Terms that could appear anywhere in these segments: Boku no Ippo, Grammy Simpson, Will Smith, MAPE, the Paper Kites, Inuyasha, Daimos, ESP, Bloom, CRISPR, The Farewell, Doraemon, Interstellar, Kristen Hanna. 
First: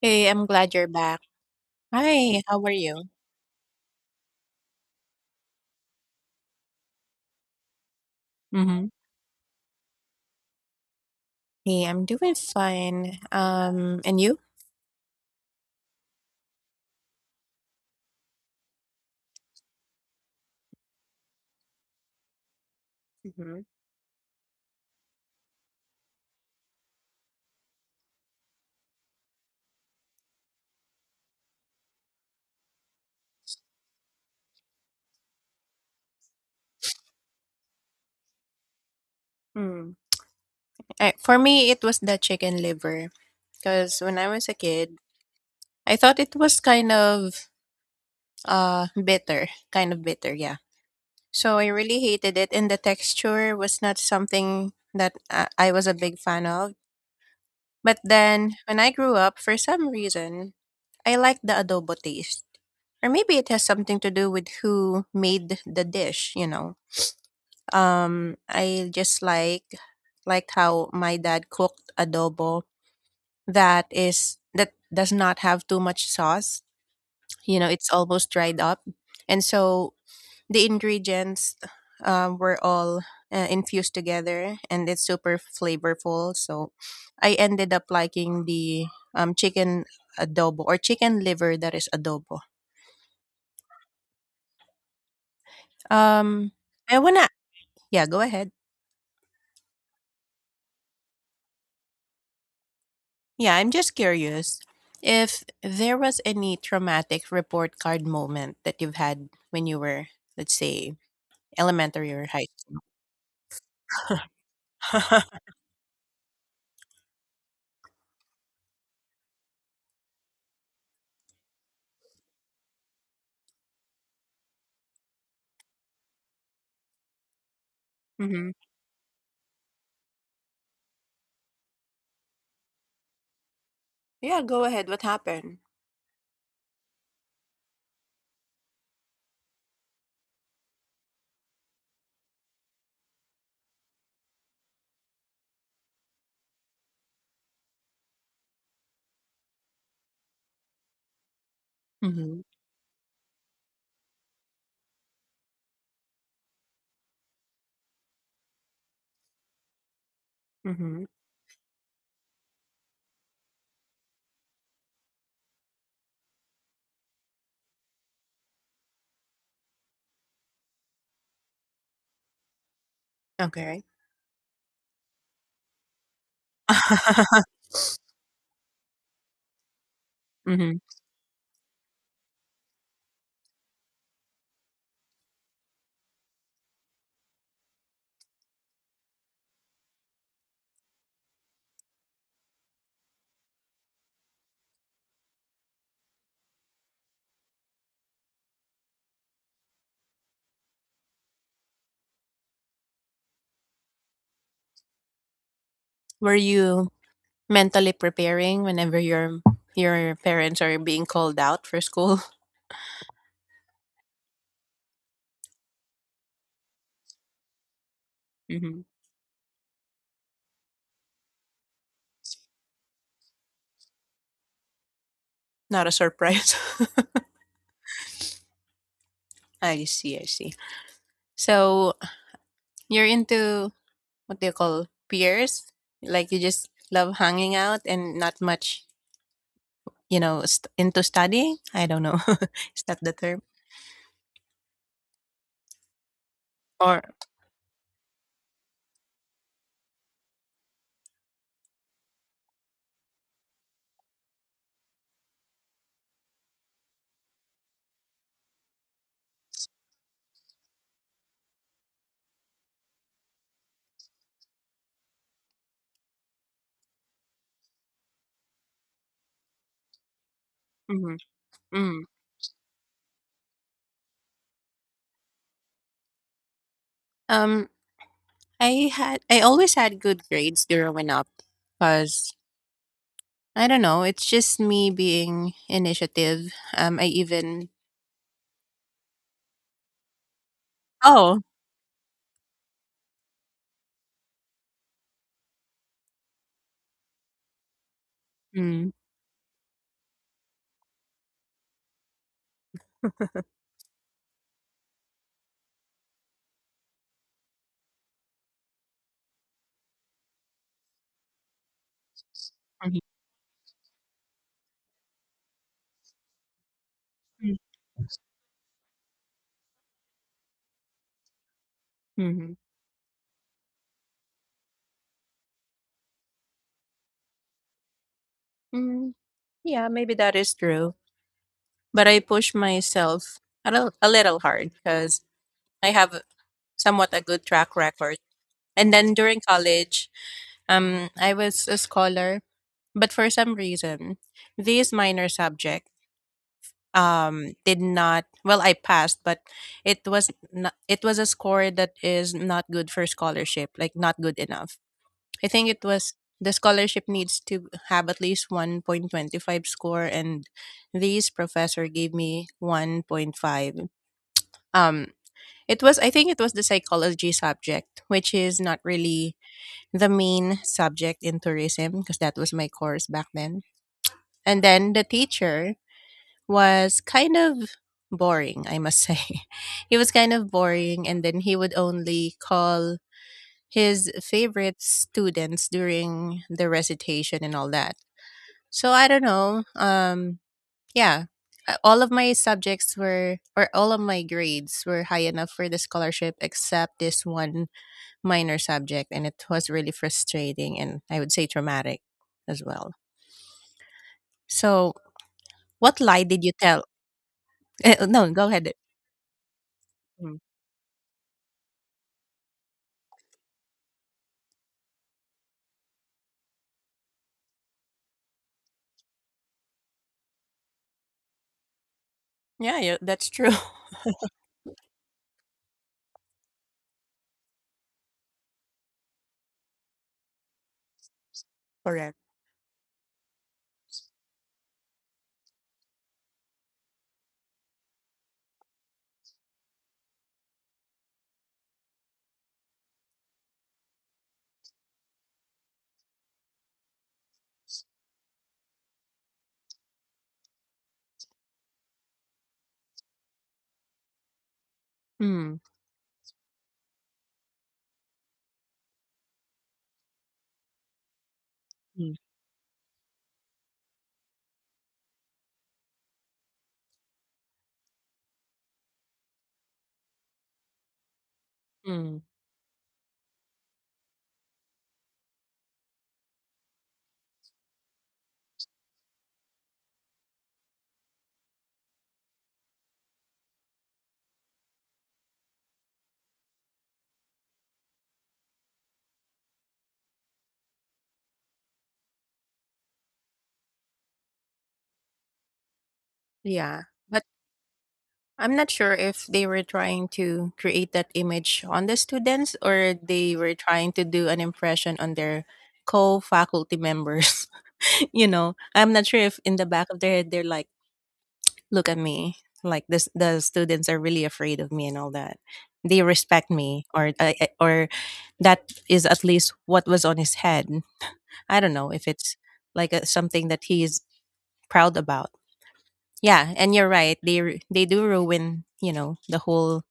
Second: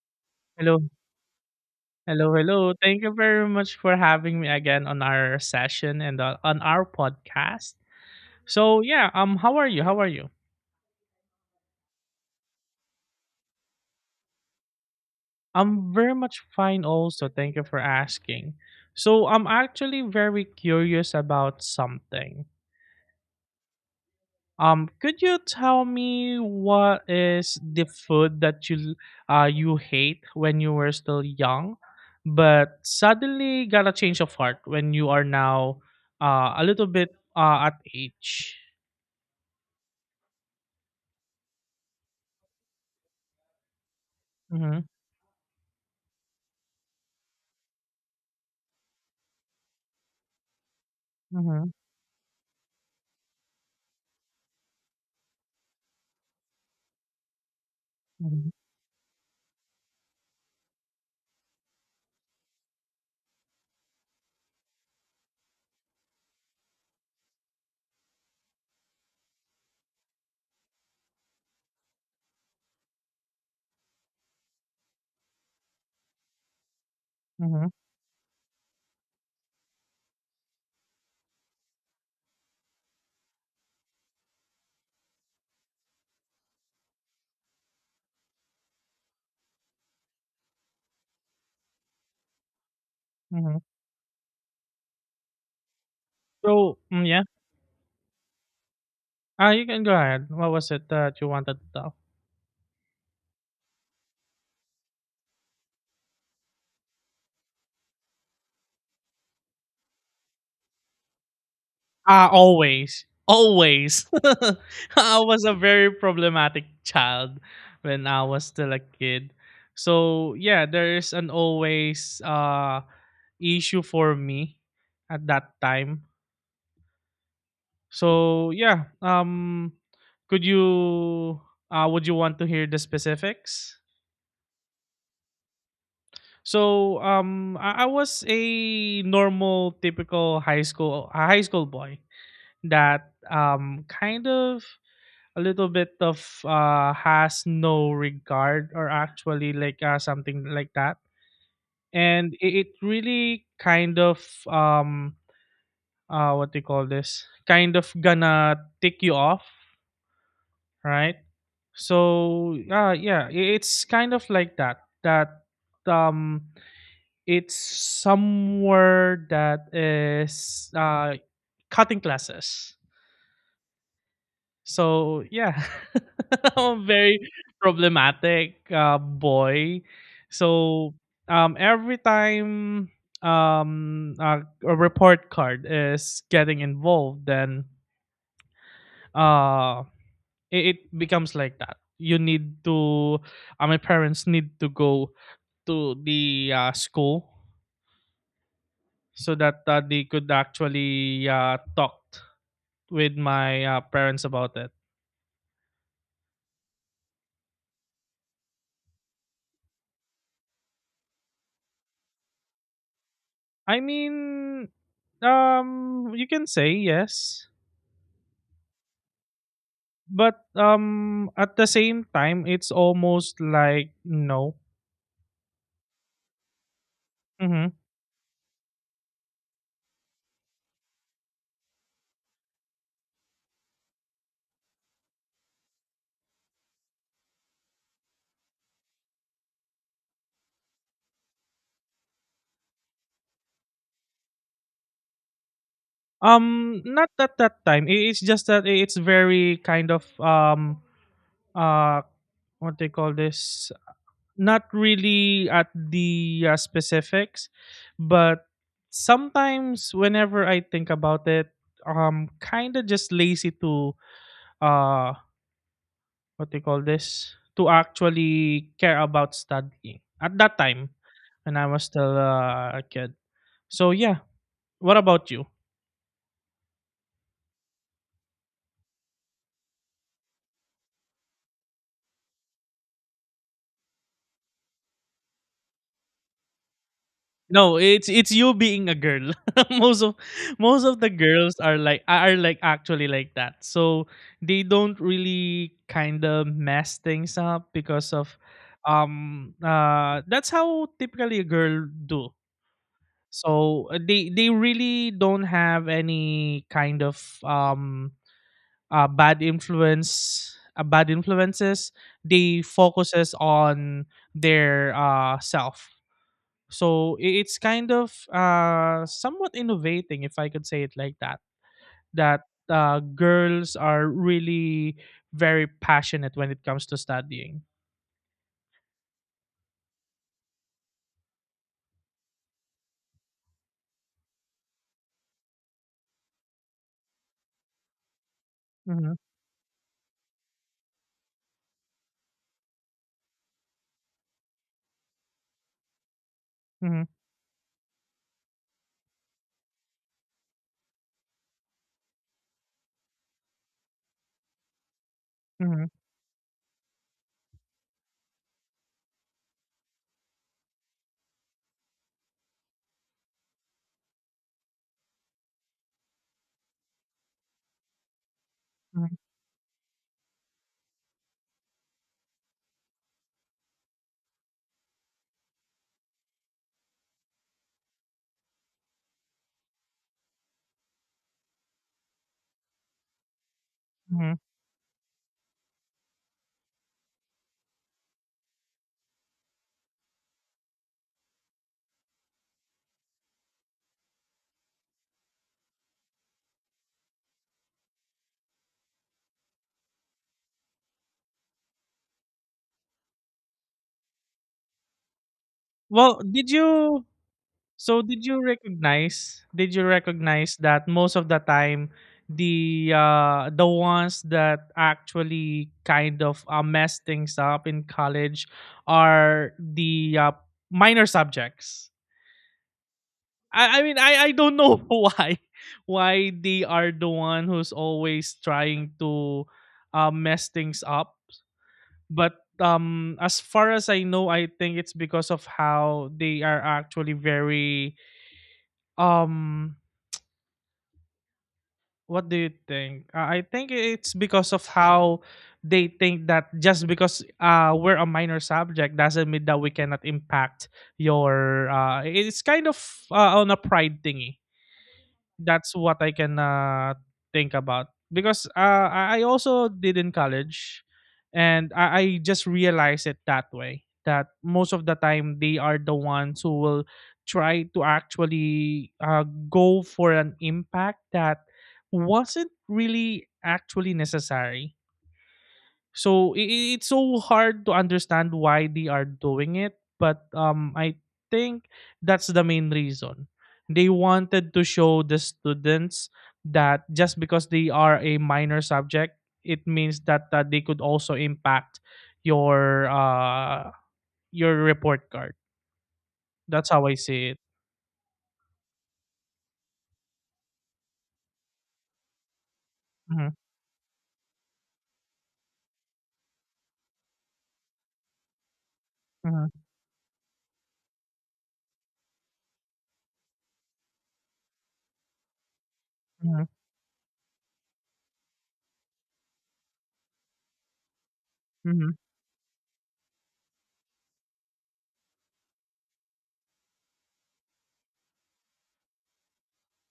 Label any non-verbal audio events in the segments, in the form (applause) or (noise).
Hey, I'm glad Hello. you're back. Hello, Hi, how are hello. Thank you? you very much for having me again on our session and on our podcast. So, Mm-hmm. yeah, how are you? How are you? Hey, I'm doing fine. And you? I'm very much fine also. Thank you for asking. So, I'm actually very curious about something. Mm-hmm. Could you tell me what is the food that you hate when you were still young but suddenly got a change of heart when you are now a little bit at age? Mm. For me, it was the chicken liver because when I was a Mhm, kid, I thought it was kind of bitter, kind of bitter, yeah. So I mhm, really hated it, and the texture was not something that I was a big fan of. But mhm, then when I grew up, for some reason, I liked the adobo taste. Or maybe it has something to do with who made the dish. I just liked how my dad cooked adobo that does not have too much sauce. You know, mhm, it's almost dried up. And so the ingredients were all infused together, and it's super flavorful. So I ended up liking the chicken adobo, or chicken liver that is adobo. mhm. Um, So I yeah? wanna, yeah, go ahead. Ah, you can go ahead. What was it that you wanted to talk? Yeah, I'm just curious if there was any traumatic report card moment that you've had when you were, let's say, elementary or Ah, high school. always. Always. (laughs) I was (laughs) a very problematic child when I was still a kid. So yeah, there is an always issue for me at that time. Hmm. So yeah, could you would you want to hear the specifics? Yeah, go ahead. What happened? So um, I was a normal typical high school boy that kind of a little bit of has no regard or actually like something like that and Hmm. it really kind of um what do you call this kind of gonna tick you off, Hmm. right? So it's kind of like that um It's somewhere that is cutting classes. Okay. So yeah, (laughs) I'm very (laughs) problematic boy. Hmm. So every time um, a, a report card is getting involved, then uh, it becomes like that. You need to, my parents need to go to the school so that they could actually talk with my parents about it. Were you mentally preparing whenever your parents are being called out for school? I mean, you can say yes, (laughs) Hmm. but at the same time, it's almost like no. Not a surprise. (laughs) Mm-hmm. I see. I see. So you're into, what do you call, peers? Like you just love hanging out and not much, into studying, I don't know. (laughs) Is that the term or Not at that time. It's just that it's very kind of uh what they call this. Not really at the, specifics, but sometimes whenever I think about it, I'm kind of just lazy to, uh, what do you call this? To actually care about studying, at that time mhm. when I was Mhm. still, a kid. So yeah, what about you? um I always had good grades growing up, because I don't know, it's just me being initiative. I even. No, it's you being a girl. (laughs) most of Most of the Oh. girls are like actually like that. So they don't really kind of mess things up because of Mm. That's how typically a girl do. So they really don't have any kind of bad influence bad influences. They Mhm. focuses on their self so Mm. it's kind of somewhat innovating, if I could say it like that, that Mhm. Girls are really very passionate when it comes to studying. Mm. Yeah, maybe that is true, but I push myself a little hard because I have somewhat a good track record. And then Hmm, during college, I was a scholar, but for some reason, this minor subject, hmm, did not well, I passed, but it was not, it was a score that is not good for scholarship, like not good enough. I think it hmm, was, the scholarship needs to have at least 1.25 score, and this professor gave me 1.5. Um it was I think it was the psychology subject, which is not really the main subject in tourism because that was my course back then. And then the teacher was kind of boring, I must say. (laughs) He was kind of boring, and then he would only call his hmm. favorite students during the recitation and all that. So I don't know. Yeah, all of my subjects were, or all of my grades were high enough for the scholarship, except this one minor subject, and it was really frustrating, and I would say traumatic as well. So, what Well, lie did did you tell? you (laughs) So Eh, no, go ahead. Did you Mm. recognize that most of the time the ones that actually kind of mess things up in college are the minor subjects. Yeah, yeah, that's true. I mean, I don't know (laughs) why they are the one who's always trying to mess things up, (laughs) Correct. but as far as I know, I think it's because of how they are actually very um what do you think? I think it's because of how they think that just because we're a minor subject doesn't mean that we cannot impact your. It's kind of on a pride thingy, Mm. that's what I can think about because I also did in college, and I Mm. just realized it that way, that most of the time they are the ones who will try to actually go for an impact that Mm. wasn't really actually necessary so it's so hard to understand why they are doing it, but I think that's the main reason. They wanted to show the students that just because they are a minor subject, it means that they could also impact your uh, your report card. That's Yeah, how I but see it. I'm not sure if they were trying to create that image on the students, or Mhm, they were trying to do an impression on their co faculty members. (laughs) You know, I'm not sure if mhm, in the back of their head they're like, look at me like this, the students are really afraid of me and all that, they mhm, respect me, or that is at least what was on his head. I don't know mhm. if it's like something that he is proud about. Yeah, and you're right, they do ruin, the whole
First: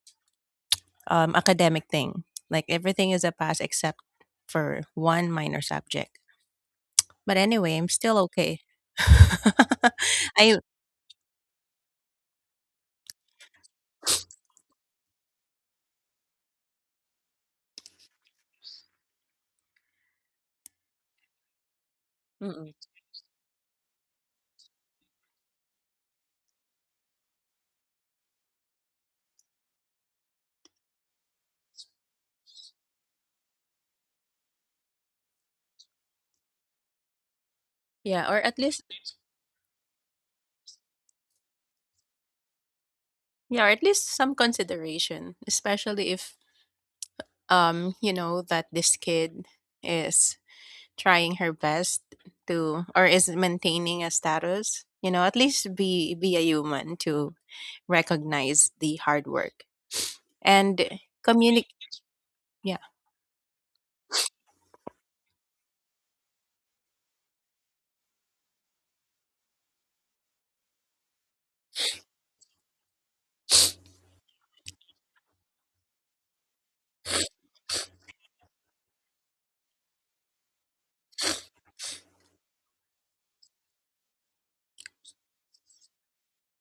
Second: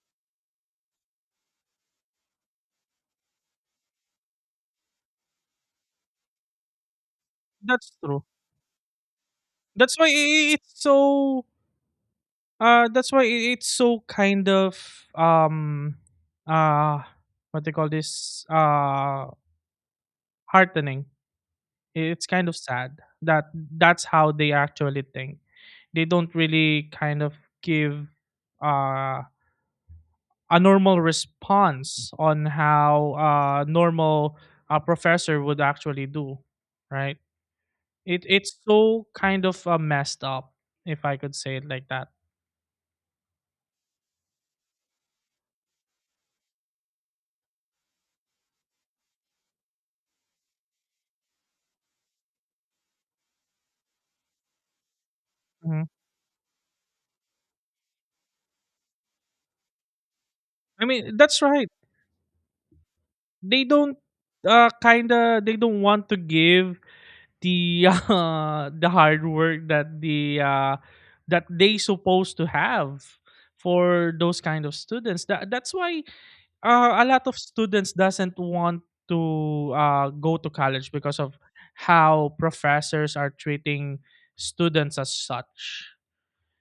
academic thing, like everything is a pass except for one minor subject, but anyway, I'm That's still true. okay. (laughs) That's why I- I it's so uh, that's why it's so kind of uh what they call this, heartening. It's kind of Mm-mm. sad that that's how they actually think. They don't really kind of give uh a normal response on how normal a professor would actually do, right? It yeah or it's at least so kind of messed up if I could say it like that. Yeah, or at least some consideration, especially if you know that this kid is trying her best, to or is maintaining a status. You know, at least Mhm. be a human to recognize the hard work and I mean, that's right. communicate. Yeah. They don't kinda they don't want to give the (laughs) the hard work that the that they supposed to have for those kind of students, that that's why a lot of students doesn't want to go to college because of how professors are treating students as such.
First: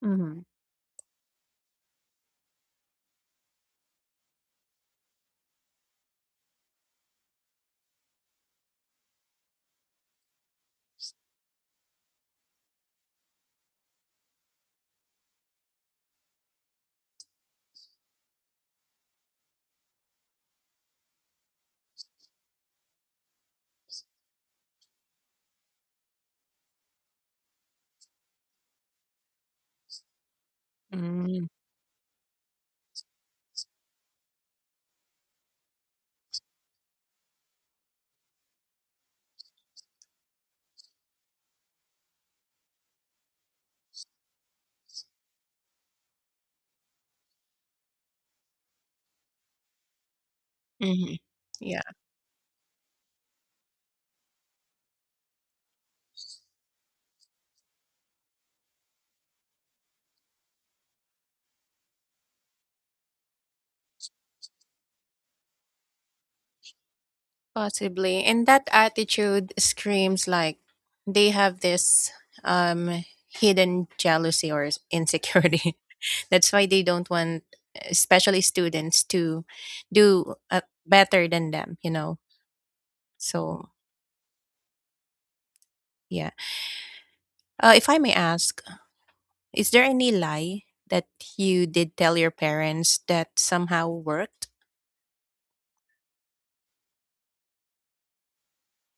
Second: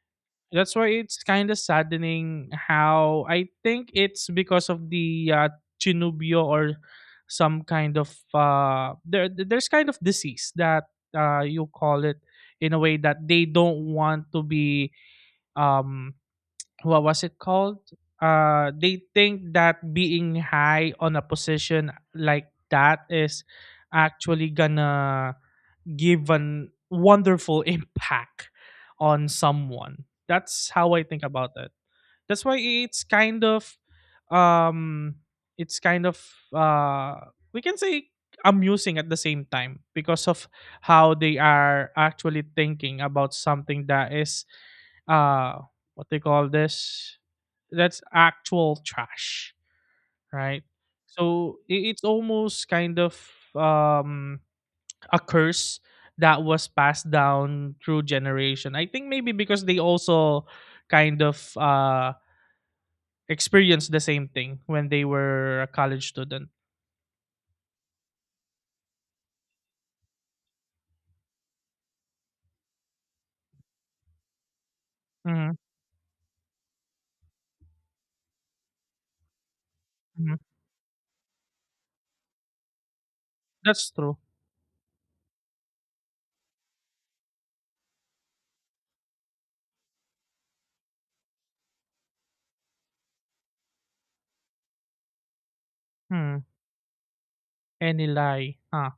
Mm-hmm. That's why it's kind of saddening, how I think it's because of the chinubio or some kind of there there's kind of disease that you call it, in a way that they don't want to be um what was it called, they think that being high on a position like that is actually gonna give an wonderful (laughs) impact on someone. That's how I think about it. That's why um it's kind of uh we can say amusing at the same time, because of how they are actually thinking about something that is uh what they call this, that's actual trash, right? Mm-hmm. So Yeah. It's almost kind of um a curse that was passed down through generation. I think maybe because they also kind of experienced the same thing when they were a college student. Possibly. And that attitude screams like they have this hidden jealousy or Mhm, insecurity. (laughs) That's why they don't want, especially, students to do mhm. Better than them. So, That's true. yeah. If I may ask, is there any lie that you did tell your parents that somehow worked? Hmm. Any lie? Huh.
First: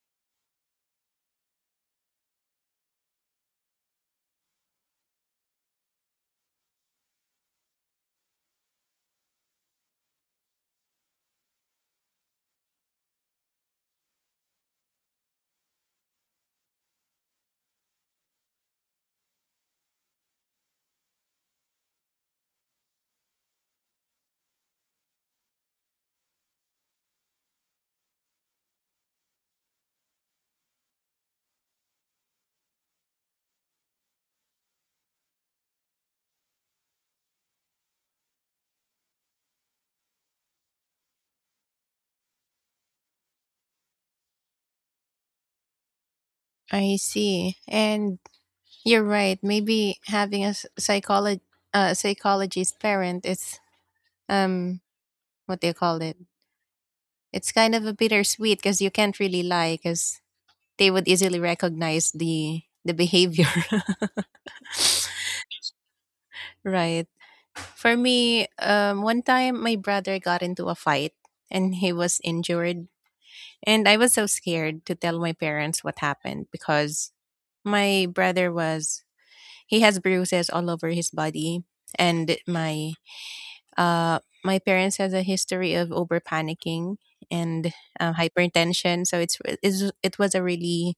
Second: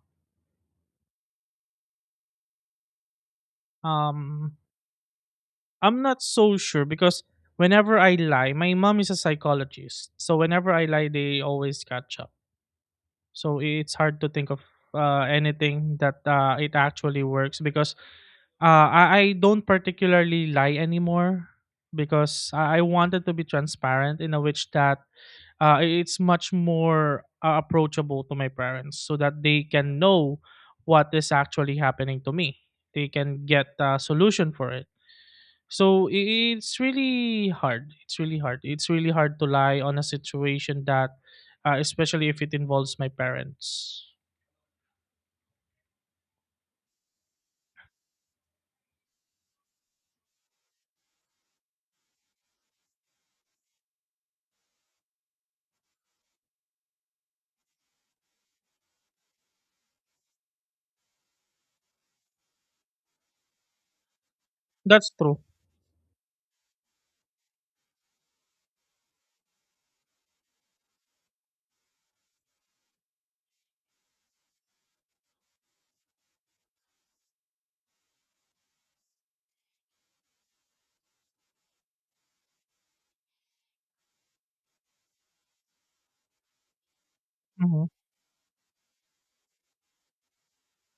Um, I'm not so sure because whenever I lie, my mom is a psychologist. So whenever I lie, they always catch up. So it's hard to think of anything that it actually works because I don't particularly lie anymore because I wanted to be transparent in a which that it's much more approachable to my parents so that they can know what is actually happening to me. They can get a solution for it so it's really hard. It's really hard. It's really hard to lie on a situation that, especially if it involves my parents. I see. And you're right. Maybe having a psychologist psychologist parent is, um what do you call it, it's kind of a bittersweet, because you can't really lie because they would easily recognize the behavior. That's true. (laughs) Right? For me, one time my brother got into a fight and he was injured, and I was so scared to tell my parents what happened because my brother was he has bruises all over his body, and my parents has a history of over panicking and Mhm. Hypertension, so it was a really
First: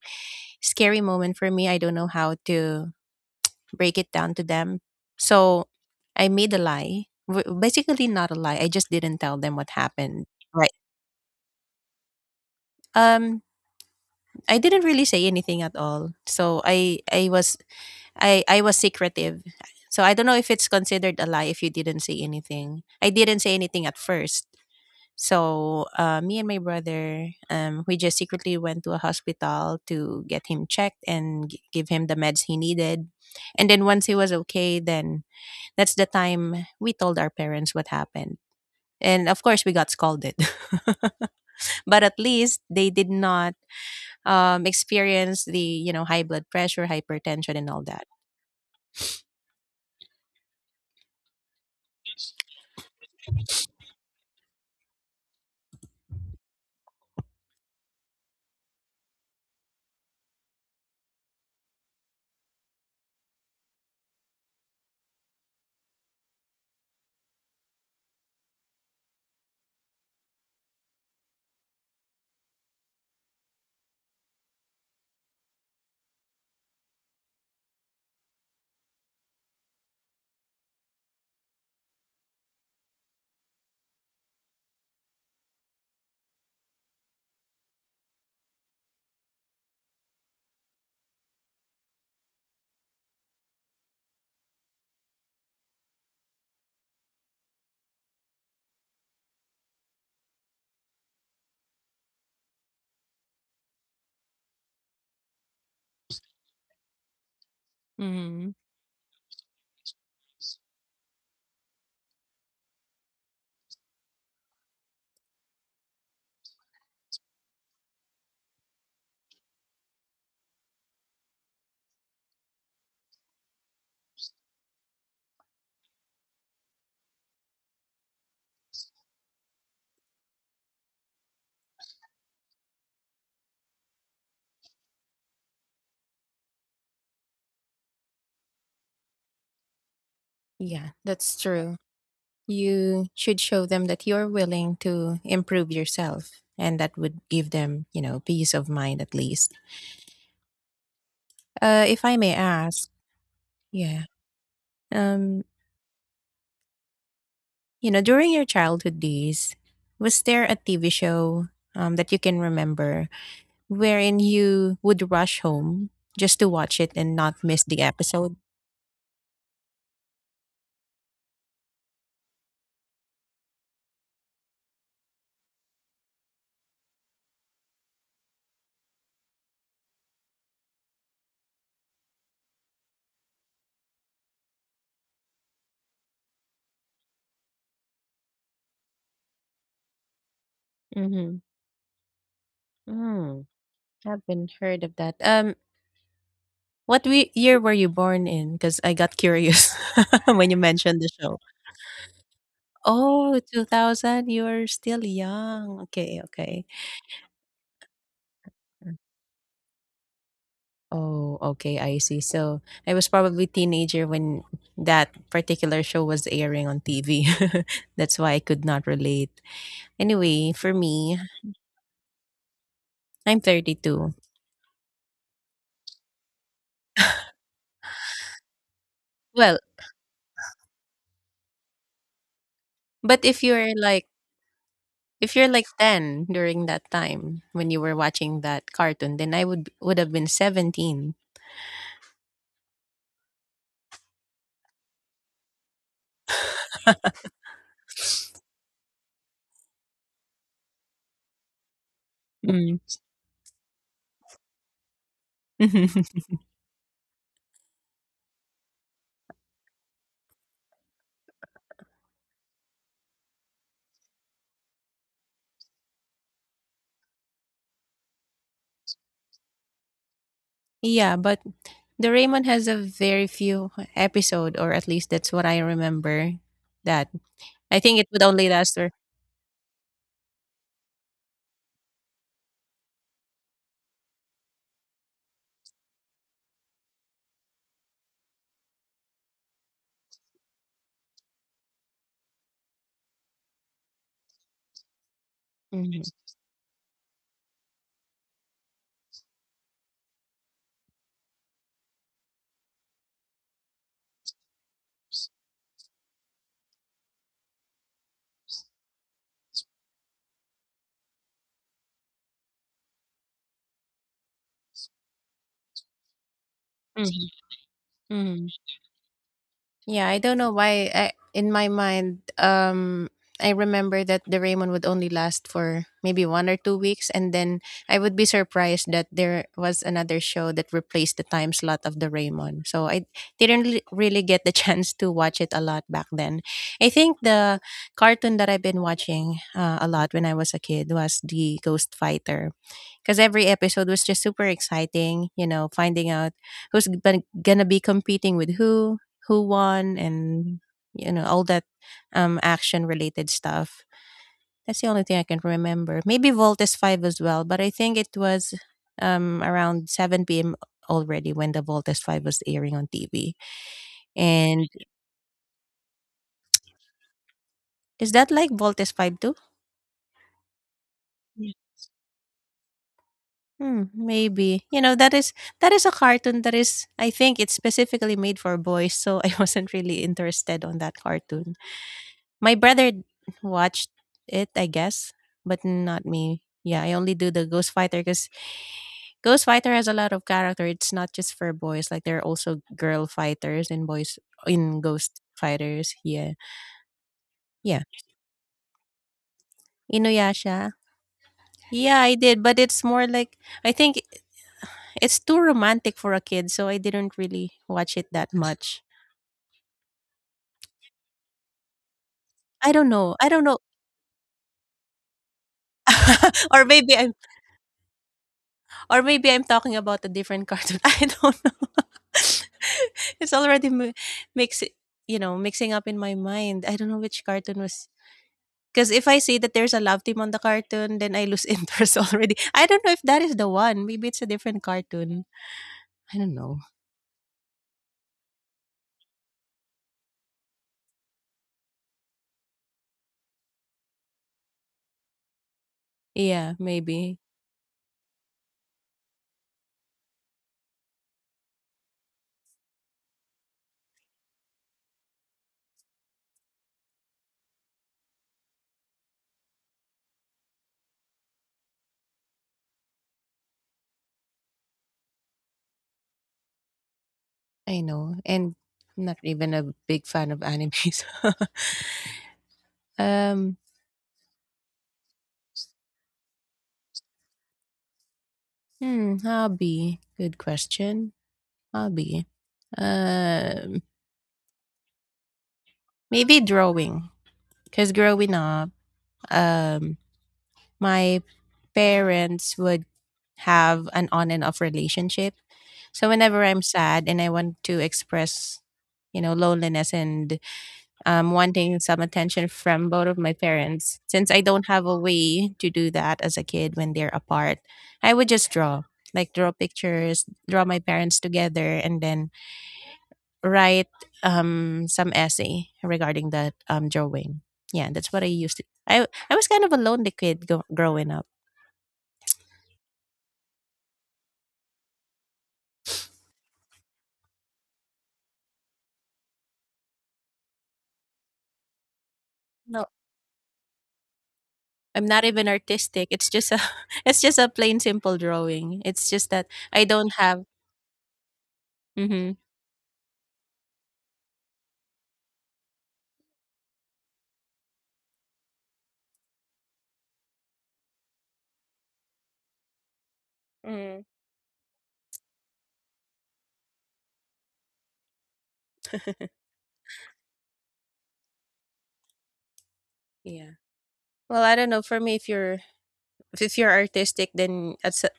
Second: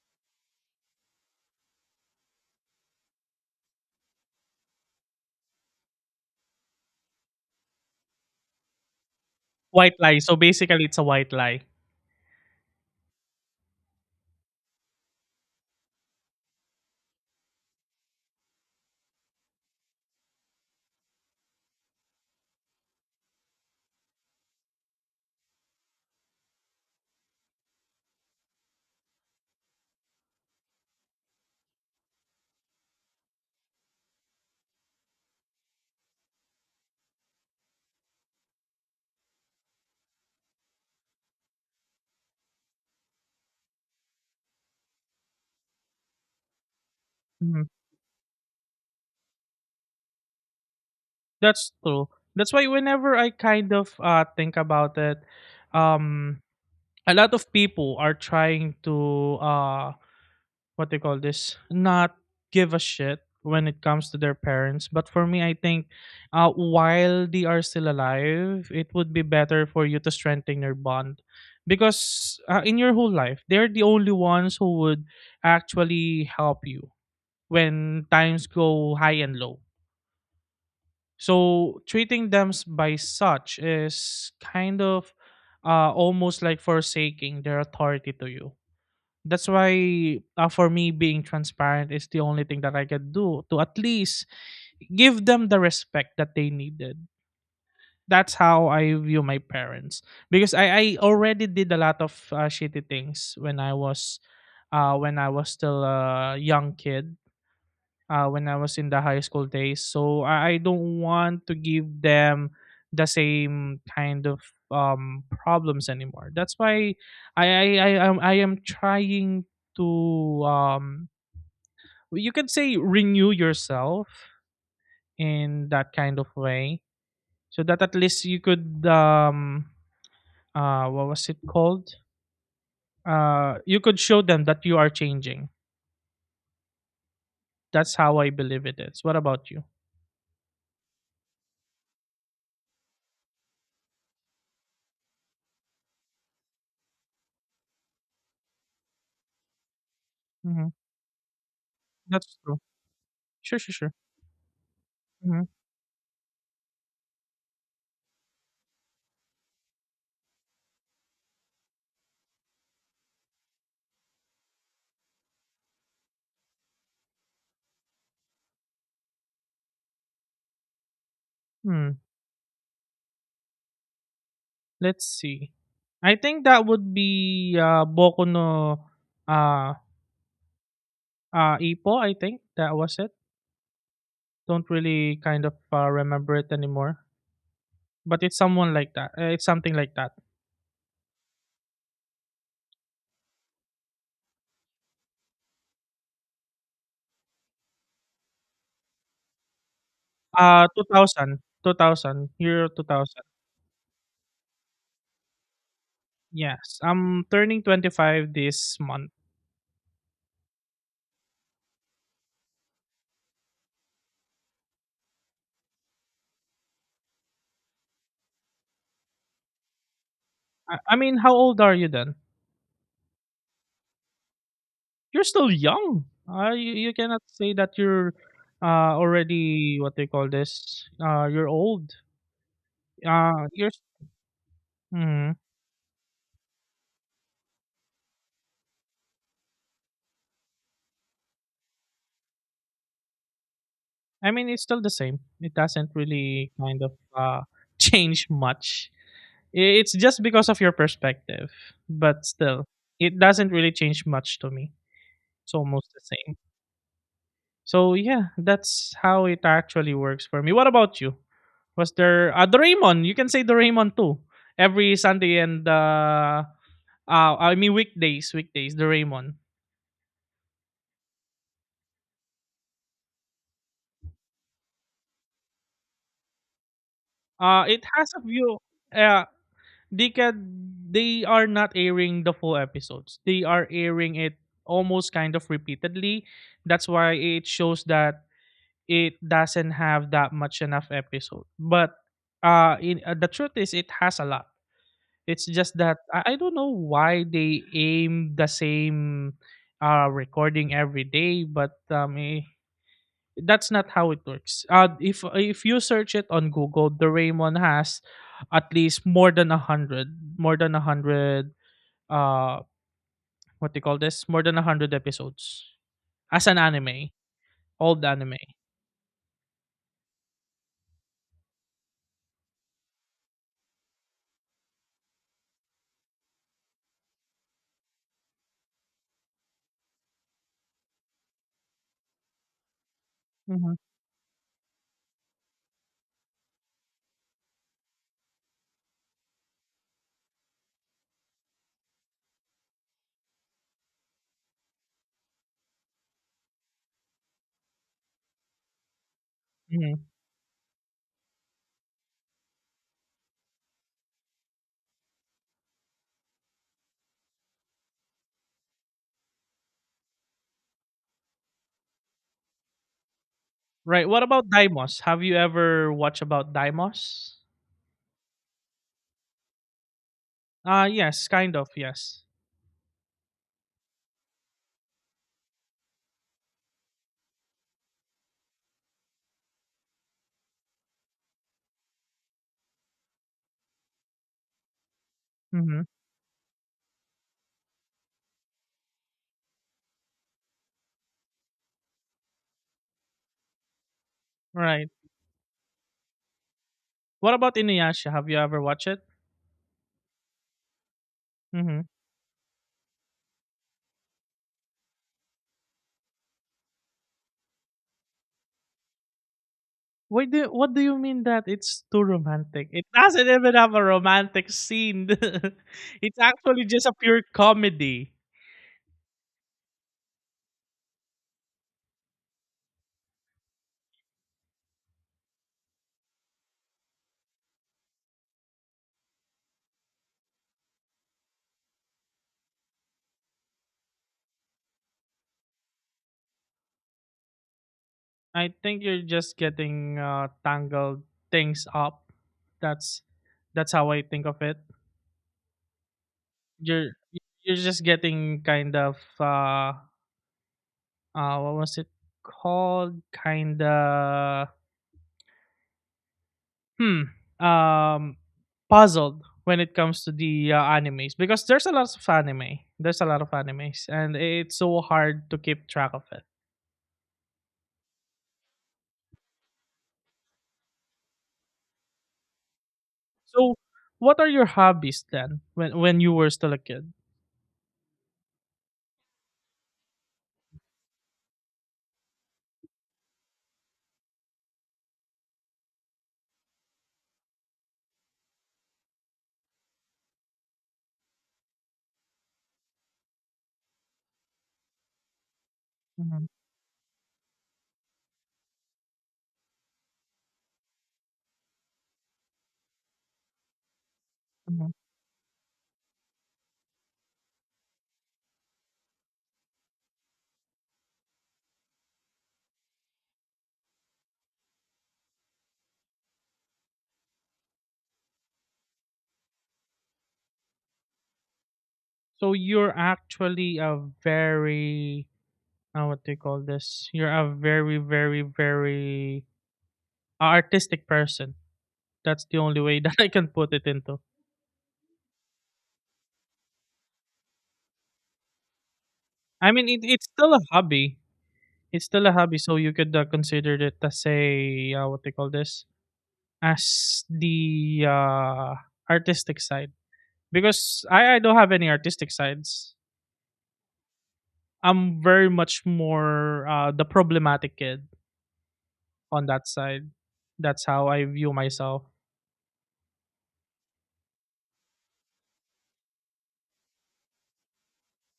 scary moment for me. I don't know how to break it down to them, so I made a lie. Basically, not a lie. I just didn't tell them what White lie. happened. So Right. basically, it's a white lie. Um, I didn't really say anything at all. So I was secretive. So I don't know if it's considered a lie if you didn't say anything. I didn't say anything at first. So me and my brother, we just secretly went to a hospital to get him checked and give him the meds he needed. And then once he was okay, then that's the time we told our parents what happened. And of course, we got scolded, (laughs) but at least they did not experience the high blood pressure, hypertension, Mhm. and all that. That's true. That's why whenever I kind of think about it, um, a lot of people are trying to what they call this, not give a shit when it comes to their parents, but for me I think while they are still alive it would be better for you to strengthen your bond because in your whole life they're the only ones who would actually help you when times go high and low, so treating them by such is kind of almost like forsaking their authority to you. That's why, for me, being transparent is the only thing that I can do to at least give them the respect that they needed. That's how I view my parents because I already did a lot of shitty things when I was still a young kid, when Hmm. I was in the high school days. So I don't want to give them the same kind of problems anymore. That's why I I, I am trying to you can say, renew yourself in that kind of way, so that at least you could what was it called? You could show them that you are changing. That's how I believe it is. What about you? Yeah, that's true. You should show them that you're willing to improve yourself, and that would give them, you know, peace of mind at least. Hmm. If I may That's true. ask, Sure, sure, sure. yeah, Mm-hmm. um, you know, during your childhood days, was there a TV show that you can remember wherein you would rush home just to watch it and not miss the episode? Hmm. Let's see. I think that would be, Boku no, uh, Ippo, I think that was it. Don't really kind of, remember it anymore, but it's someone like that. It's something like that. Mm-hmm. Mm, haven't heard of that. What we year were you born in? Because I got curious (laughs) when you mentioned the show. 2000, 2000, year 2000. Oh, 2000, you're still young. Okay, okay. Yes, I'm turning 25 this month. Oh, okay, I see. So, I was probably teenager when that particular show was airing on TV. (laughs) That's why I could not relate. Anyway, for I mean, me, how old are you then? I'm 32. You're still young. You, you cannot say that you're Well, already, what they call this, you're old. but if you're You're, like if Mhm. you're like 10 during that time when you were watching that cartoon, then I would have been 17. I mean, it's still the same. It doesn't really kind of (laughs) change much. It's just because of your perspective, but still, Mm. it doesn't really change much to me. It's almost the (laughs) same. So yeah, that's how it actually works for me. What about you? Was there Doraemon? You can say Doraemon too. Every Sunday and I mean weekdays, weekdays Doraemon. Yeah, but the Raymond has a very few episode, or at least that's what I remember. That I It think it has a would only view. last for. Uh, they can they are not airing the full episodes. They are airing it almost kind of repeatedly. That's why it shows that it doesn't have that much enough episode. But the truth is it has a lot. It's just that I don't know why they aim the same recording every day, but that's not how it works. If you search it on Google, the Raymond has at least more than a hundred, more than a hundred. Uh, what do you call this? More than a hundred episodes as an anime, old anime. Hmm. Yeah, I don't know why. In my mind, I remember that the Raymond would only last for maybe 1 or 2 weeks, and then I would be surprised that there was another show that replaced the time slot of the Raymond. So I didn't Hmm really really get the (laughs) chance to watch it a lot back then. I think the cartoon that I've been watching, a lot, when I was a kid, was the Ghost Fighter, because every episode was just super exciting. You know, finding out who's gonna be competing with who won, hmm and you know, all that action related stuff. That's the only thing I can remember. Maybe Voltes 5 as well, but I think it was around 7 p.m. already when the Voltes 5 was airing on TV. Right. What about And Daimos? Have you ever watched about Daimos? is that like Voltes 5 too? Yes, Yeah. kind of. Yes. Hmm, maybe. You know, that is a cartoon that is I think it's specifically made for boys, so (laughs) I wasn't really interested on that cartoon. My brother watched it, I guess, but hmm not me. Yeah, I only do the Ghost Fighter because Ghost Fighter has a lot of character. It's not just for boys; like there are also girl fighters and boys in Right. Ghost Fighters. Yeah, What about yeah. Inuyasha? Have you ever watched it? Inuyasha. Hmm Yeah, I did, but it's more like, I think, it's too romantic for a kid, so I didn't really watch it that much. Why do What do you mean that it's too romantic? I It don't know. doesn't I don't even know. have a romantic scene. (laughs) it's (laughs) or actually just a maybe I'm, pure comedy. or maybe I'm talking about a different cartoon. (laughs) I don't (laughs) it's already makes, you know, mixing up in my mind. I don't know which cartoon was. Because if I see that there's a love team on the cartoon, then I lose (laughs) interest already. I don't know if that is the one. Maybe it's a different cartoon. I don't know. I think you're just getting tangled things up. That's that's how I think of it. Yeah, You're maybe. you're just getting kind of what was it called? Kinda hmm um puzzled when it comes to the animes, because there's a lot of animes and it's so hard to keep track of it. I know. And I'm not even a big fan of animes. (laughs) So um, what are your hobbies then when you were still a kid? Hobby. Good question. Hobby. Um, maybe drawing. Because growing up, um, my parents would have an on and off relationship. So Hmm whenever I'm sad and I want to express, you know, loneliness and wanting some attention from both of my parents, since I don't hmm have a way to do that as a kid when they're apart, I would just draw, like draw pictures, draw my parents together, and then write some essay regarding that drawing. Yeah, that's what I used to. I was kind of a lonely kid growing up. so you're actually a very, what do you call this, you're a very artistic person. That's the only way (laughs) No, that I can put it into. I'm not even artistic. It's just a (laughs) it's just a plain simple drawing. It's just that I mean, it, I it's don't still a have. hobby. It's still a Mm-hmm. hobby, so you could, consider it as a, what they call this, as the, artistic side. Because I don't have any artistic sides. mm I'm very much more, the problematic kid on that side. That's how I view myself. Yeah. Well, I don't know. For me, if you're artistic, then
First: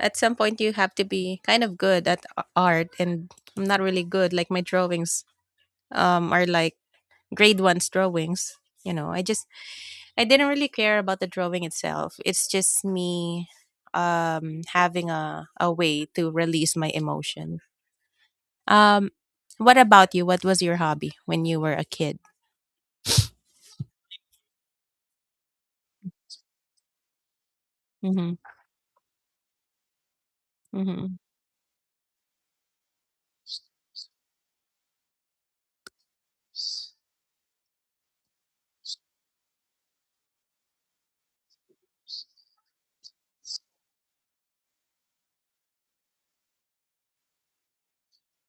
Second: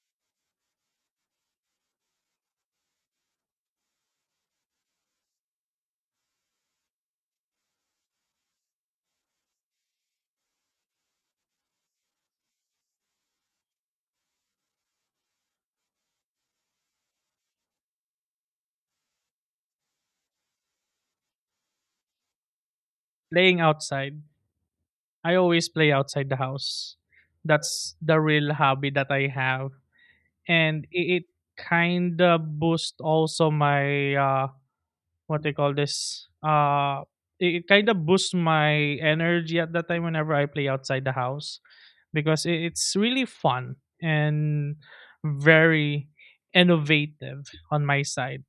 at some point you have to be kind of good at art, and I'm not really good. Like my drawings are like grade one's drawings. You know, I didn't really care about the drawing itself. It's just me having a way to release my emotion. Um what about you? What was your hobby when you were a kid? Playing outside. I always play outside the house. That's the Mhm. real hobby that I have, and Mhm. I it kinda boost also my, what they call this, it kind of boosts my energy at that time whenever I play outside the house, because it's really fun and very innovative on my side.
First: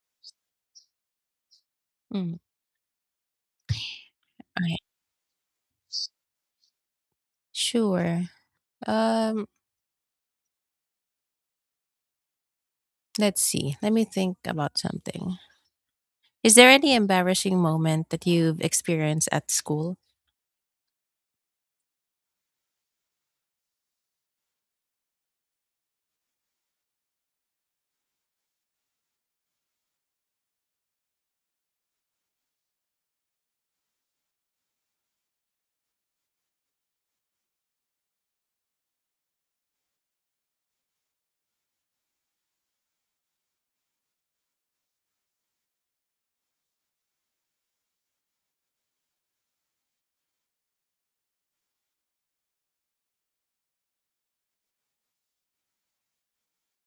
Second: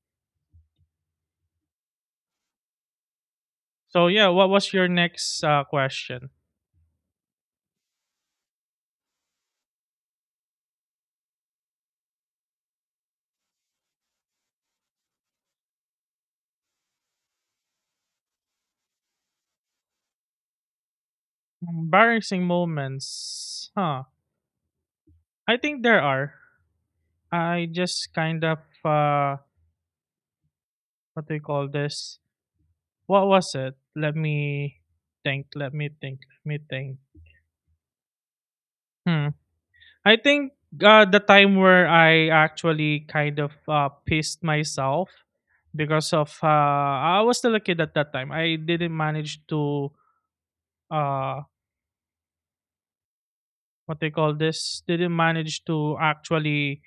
Mm. So yeah, what was Okay. your next question? Sure. Um let's see. Let me think about something. Is there any embarrassing moment that you've experienced at school? Embarrassing moments, huh? I think there are. I just kind of uh what do you call this, what was it, let me think, let me think. Hmm. I think the time where I actually kind of pissed myself because of I was still a kid at that time. I didn't manage to uh, what they call this. Didn't manage to actually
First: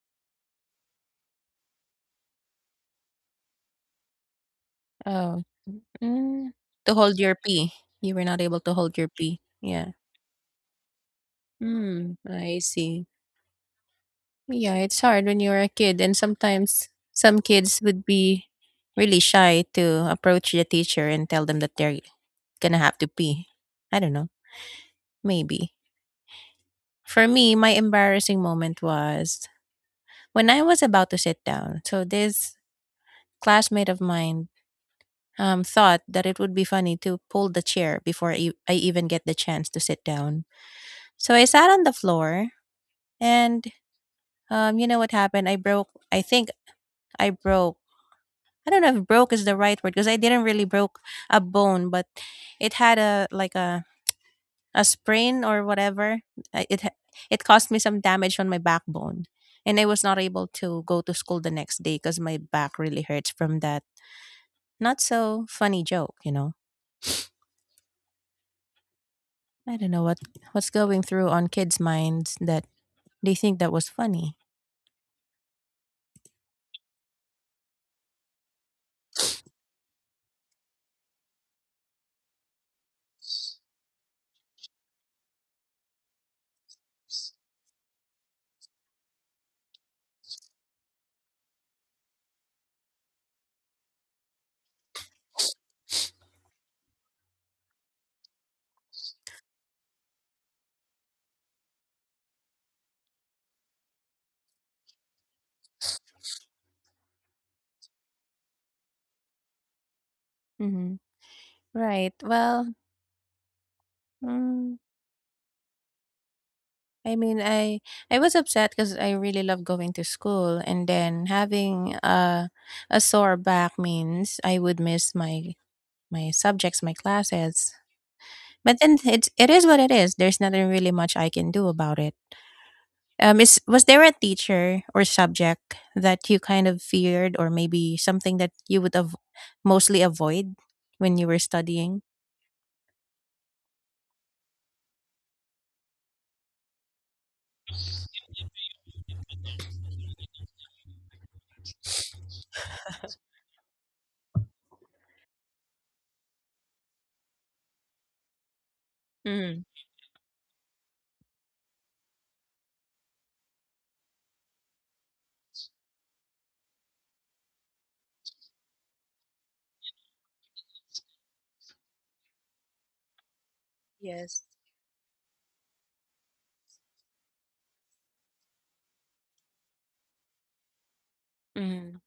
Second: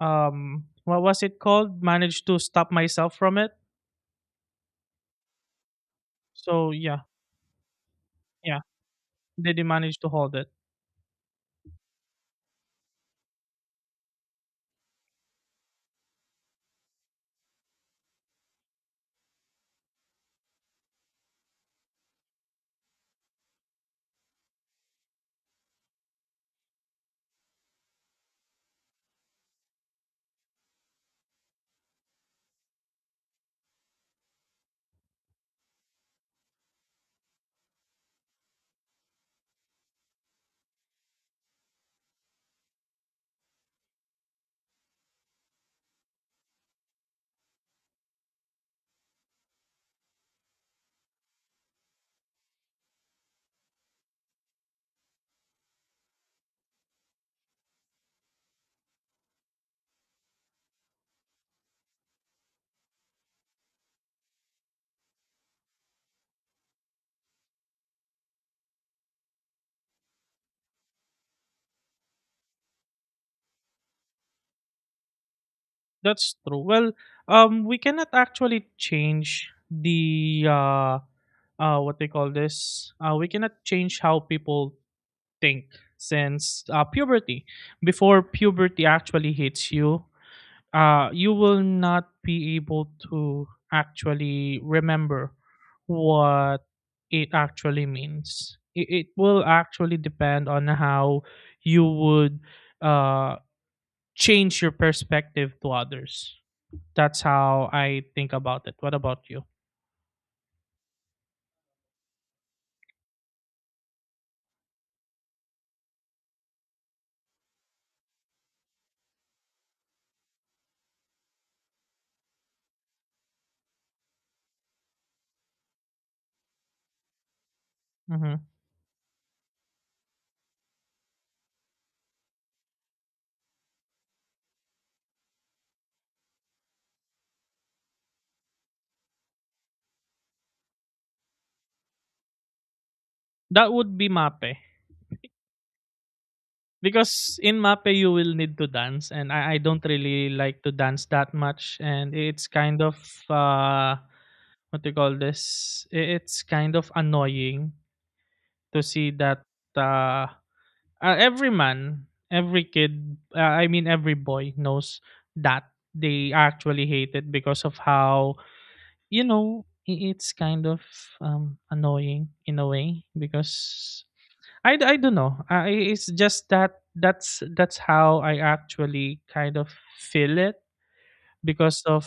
what was it called? Managed to stop myself from it. Oh, mm, So to yeah, hold your pee. You were not able yeah, to hold your pee. didn't Yeah. manage to hold it. Mm, I see. Yeah, it's hard when you're a kid, and sometimes some kids would be really shy to approach the teacher and tell them that they're gonna have to pee. I don't know. Maybe. For me, my embarrassing moment was when I was about to sit down. So this classmate of mine thought that it would be funny to pull the chair before I even get the chance to sit down. So I sat on the floor, and you know what happened? I broke. I think I broke. I don't know if "broke" is the right word because I didn't really broke a bone, but it had a like a sprain or whatever. I- It ha- it caused me some damage on my backbone, and I was not able to go to school the next day because my back really hurts from that not so funny joke. You know, I don't know what's going through on kids' minds that they think that was funny. That's true. Well, we cannot actually change the what they call this. We cannot change how people think since puberty. Before puberty actually hits you, you will not be able to actually remember what it actually means. It will actually depend on how you would uh, change your perspective to others. That's how I think about it. What about you? hmm Right. Well, mm, I mean, I I was upset because I really love going to school, and then having a sore back means I would miss my subjects, my classes, Hmm but then it is what it is. There's nothing really much I can do about it. Is was there a teacher or subject that you kind of feared, or maybe something that you would mostly avoid when you were studying? That would be MAPE. Because in MAPE you will need to dance and I don't really like to dance that much, and it's kind of (laughs) uh what do you call this? It's kind of annoying to see that Mm. uh, every every kid, I mean every boy knows that they actually hate it because of how, you know, it's kind of annoying in a way. Because Yes. I don't know. I, it's just that that's how I actually kind of feel it, because Mm. of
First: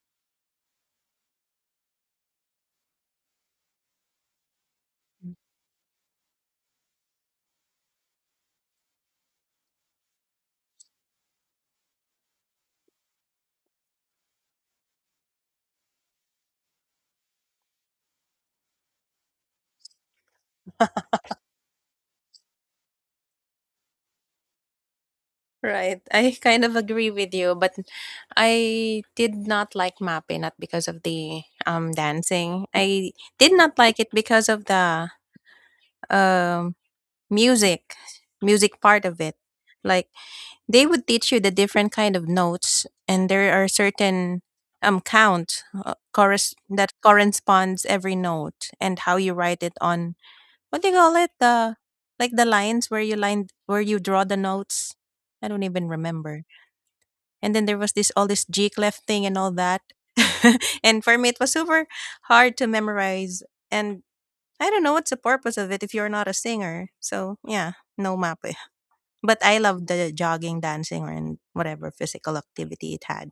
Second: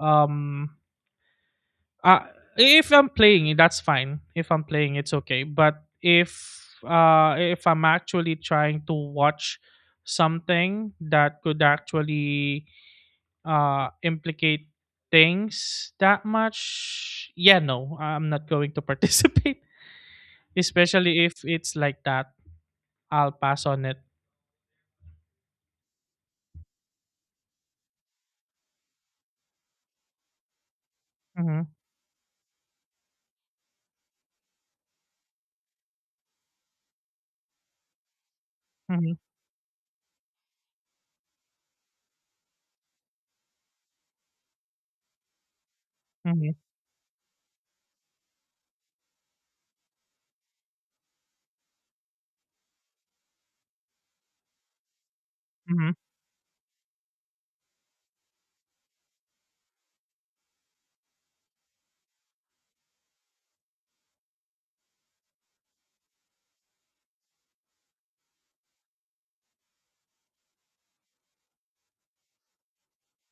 um uh, if I'm playing it, that's fine. If I'm playing, it's okay. But if I'm actually trying to watch something that could actually implicate things that much, yeah, no, I'm not going to participate. (laughs) Especially if it's like that, I'll pass on it. Right. I kind of agree with you, but I did not like Mappe not because of the Mm-hmm. Dancing. I did not like it because of the um music, music part Mhm, of it. Like they would teach you the different kind of notes and there are certain mhm, that corresponds every note and how you write it on what do you call it the like the lines where you line where you draw the notes. I don't even mhm, remember and then there was this all this G clef thing and all that. (laughs) And for me, it was super hard to memorize. And I don't know what's the purpose of it if you're not a singer. So yeah, no mappe. But I love the jogging, dancing, or and whatever physical activity it had.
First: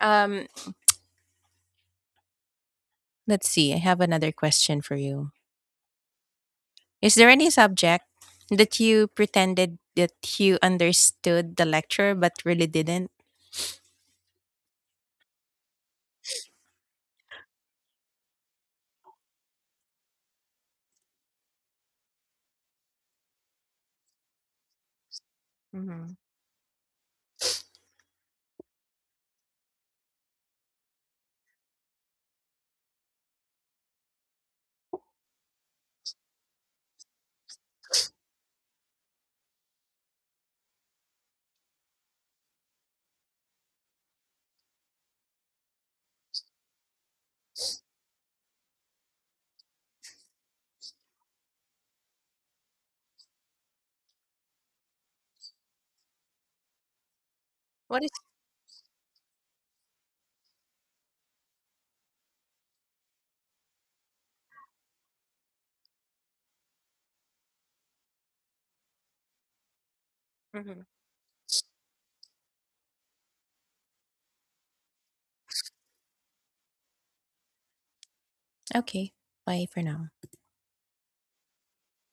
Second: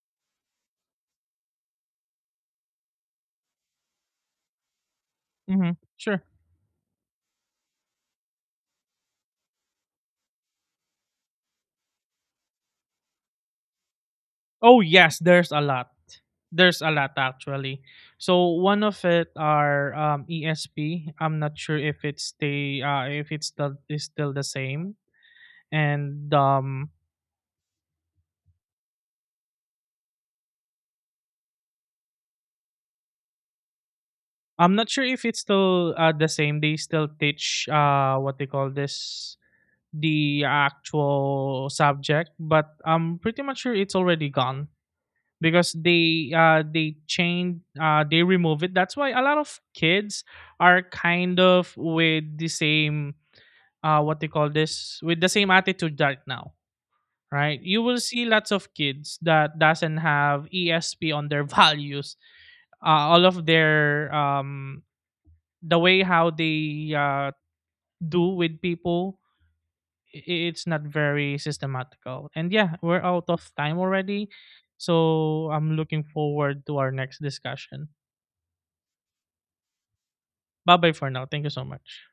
Um, let's see. I have another question for you. mhm, sure. Is there any subject that you pretended that you understood the lecture but really didn't? Oh, yes, there's a lot. There's a lot actually. So one of it are ESP. I'm not sure if it's the is still the same, Mhm. and I'm not sure if it's still the same. They still teach, what they call this, the actual subject, but I'm pretty much sure it's already gone. Because they change, they remove it. That's why a lot of kids are kind of with the same, what they call this, with the same attitude right now. Right, you will What is see lots of kids that doesn't have ESP on their (laughs) values, all of their the way how they do with people. i- it's not Mhm. very systematical, and yeah, we're out of time already, so I'm looking forward to our next discussion. Okay. Bye for now. Bye-bye for now. Thank you so much.